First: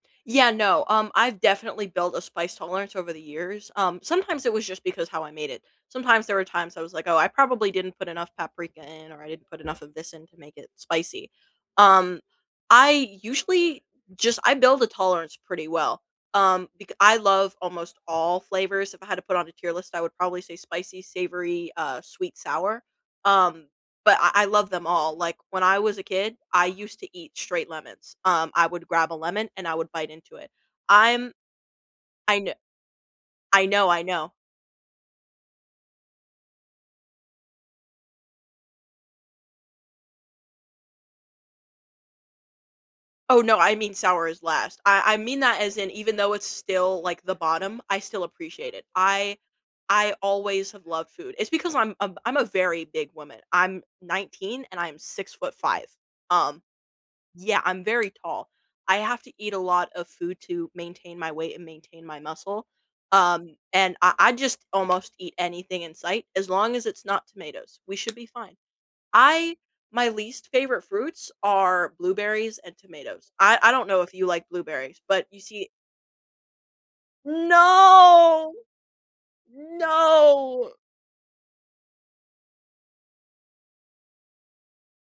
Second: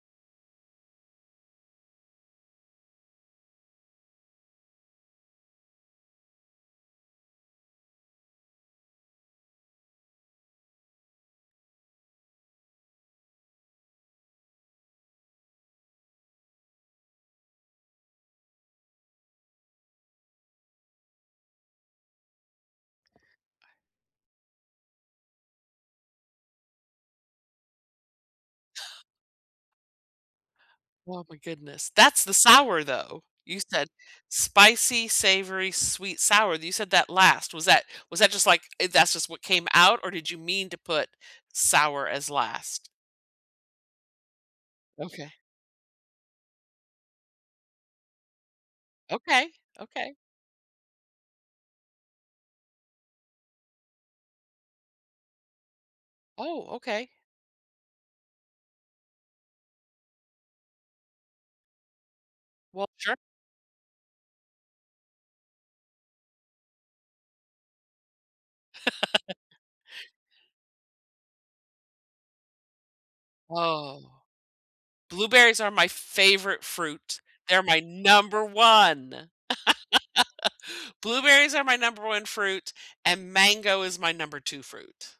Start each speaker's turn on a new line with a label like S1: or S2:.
S1: Yeah, no, um, I've definitely built a spice tolerance over the years, um, sometimes it was just because how I made it, sometimes there were times I was, like, "Oh, I probably didn't put enough paprika in or I didn't put enough of this in to make it spicy." Um, I usually just I build a tolerance pretty well, um, becau I love almost all flavors, if I had to put on a tier list, I would probably say spicy, savory, uh, sweet, sour? Um, but I I love them all, like, when I was a kid, I used to eat straight lemons, um, I would grab a lemon and I would bite into it;
S2: Oh,
S1: I'm
S2: my goodness, that's the
S1: I kno
S2: sour, though! You
S1: I
S2: said,
S1: know, I know.
S2: "Spicy, savory, sweet, sour," you said that last, was that was that just, like, eh, "That's just what came out," or did you mean to put sour as last?
S1: Oh, no, I mean sour is last; I I
S2: Okay.
S1: mean that as in even though it's still, like, the bottom, I still appreciate it, I
S2: Okay, okay.
S1: I always have loved food it's because I'm I'm I'm a very big woman, I'm 19, and I'm 6'5". Um
S2: Oh, okay.
S1: Yeah, I'm very tall; I have to eat a lot of food to maintain my weight and maintain my muscle.
S2: Well, sure.
S1: Um, and I I just almost eat anything in sight, as long as it's not tomatoes, we should be fine. I my least favorite fruits are blueberries and tomatoes, I I don't know
S2: Whoa.
S1: if you like blueberries, but you
S2: Blueberries
S1: see
S2: are my favorite fruit, they're my number
S1: No!
S2: 1!
S1: No.
S2: Blueberries are my number 1 fruit, and mango is my number 2 fruit.